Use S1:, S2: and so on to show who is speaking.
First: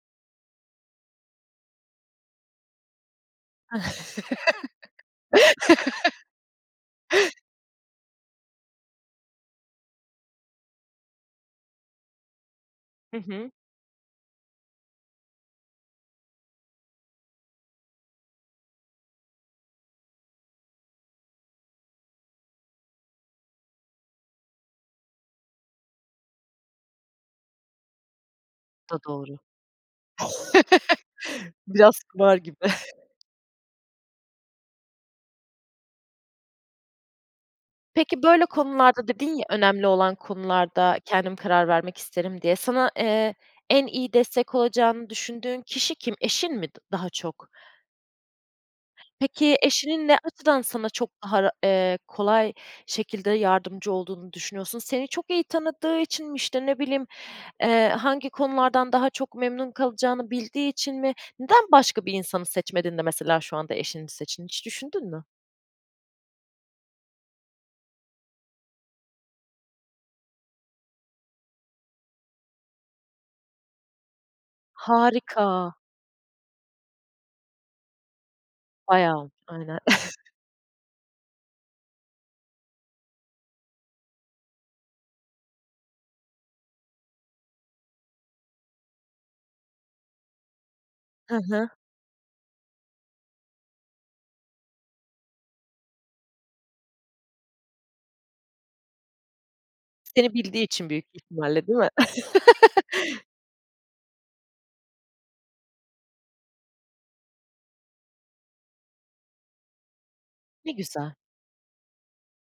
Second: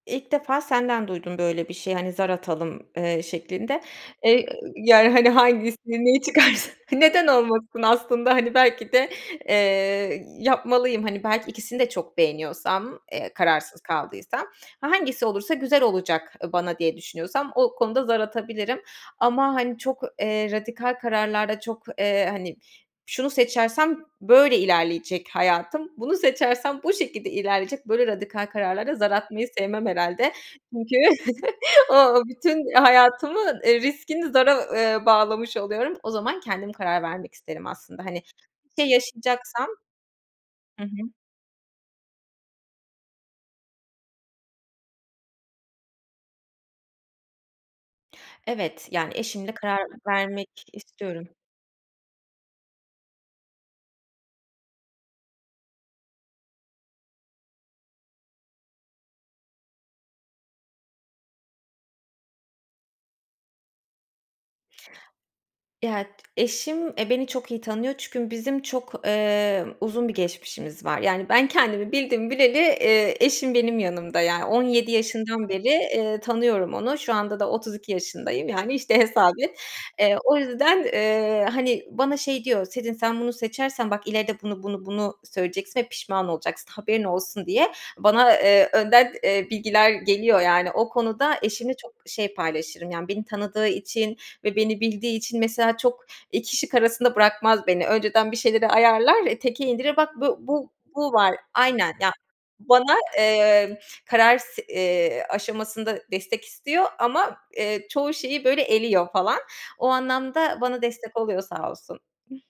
S1: İlk defa senden duydum böyle bir şeyi, hani, zar atalım, eee, şeklinde. Eee, ııı, yani, hani, hangisini, neyi çıkarsa neden olmasın aslında, hani, belki de, eee, yapmalıyım. Hani ,belki ikisini de çok beğeniyorsam,
S2: Hı
S1: eee,
S2: hı.
S1: kararsız kaldıysam, hangisi olursa, güzel olacak, eee, bana diye düşünüyorsam o konuda zar atabilirim ama, hani, çok, eee, radikal kararlarda çok, eee, hani, şunu seçersem böyle ilerleyecek hayatım, bunu seçersem bu şekilde ilerleyecek, böyle radikal kararlarda
S2: Bu da
S1: zar
S2: doğru.
S1: atmayı sevmem herhâlde. Çünkü
S2: Biraz
S1: o
S2: kumar gibi.
S1: bütün hayatımın, eee, riskini zara, eee, bağlamış oluyorum. O zaman kendim karar vermek isterim aslında.
S2: Peki,
S1: Hani,
S2: böyle
S1: bir şey
S2: konularda dedin ya
S1: yaşayacaksam
S2: "Önemli olan
S1: Hı hı.
S2: konularda kendim karar vermek isterim," diye, sana, eee, en iyi destek olacağını düşündüğün kişi kim? Eşin mi daha çok?
S1: Evet, yani, eşimle
S2: Peki,
S1: karar
S2: eşinin ne
S1: vermek
S2: açıdan sana çok
S1: istiyorum.
S2: daha, eee, kolay şekilde yardımcı olduğunu düşünüyorsun? Seni çok iyi tanıdığı için mi? İşte ne bileyim, eee, hangi konulardan daha çok memnun kalacağını bildiği için mi? Neden başka bir insanı seçmedin de mesela şu anda eşini seçtin? Hiç düşündün mü?
S1: [unintelligible] Eşim, eee, beni çok iyi tanıyor çünkü bizim çok, eee, uzun bir geçmişimiz var. Yani, ben kendimi bildim bileli, eee, eşim benim yanımda, yani, 17 yaşından beri,
S2: Harika.
S1: eee, tanıyorum onu. Şu anda da 32 yaşındayım, yani, işte,
S2: Bayağı
S1: hesap
S2: olmuş,
S1: et.
S2: aynen.
S1: Eee, o yüzden, eee, hani, bana şey diyor, "Sezin sen bunu seçersen bak ileride bunu, bunu, bunu söyleyeceksin ve pişman olacaksın, haberin olsun." diye bana, eee, önden, eee, bilgiler geliyor, yani. O
S2: Hı
S1: konuda
S2: hı.
S1: eşimle çok şey paylaşırım, yani, beni tanıdığı için ve beni bildiği için mesela çok 2 şık arasında bırakmaz beni. Önceden bir şeyleri ayarlar ve teke indirir. Bak
S2: Seni
S1: bu,
S2: bildiği
S1: bu,
S2: için büyük
S1: bu var.
S2: ihtimalle, değil mi?
S1: Aynen. Bana, eee, karar s eee, aşamasında destek istiyor ama, eee, çoğu şeyi, böyle, eliyor falan. O anlamda
S2: Ne
S1: bana
S2: güzel.
S1: destek oluyor sağ olsun.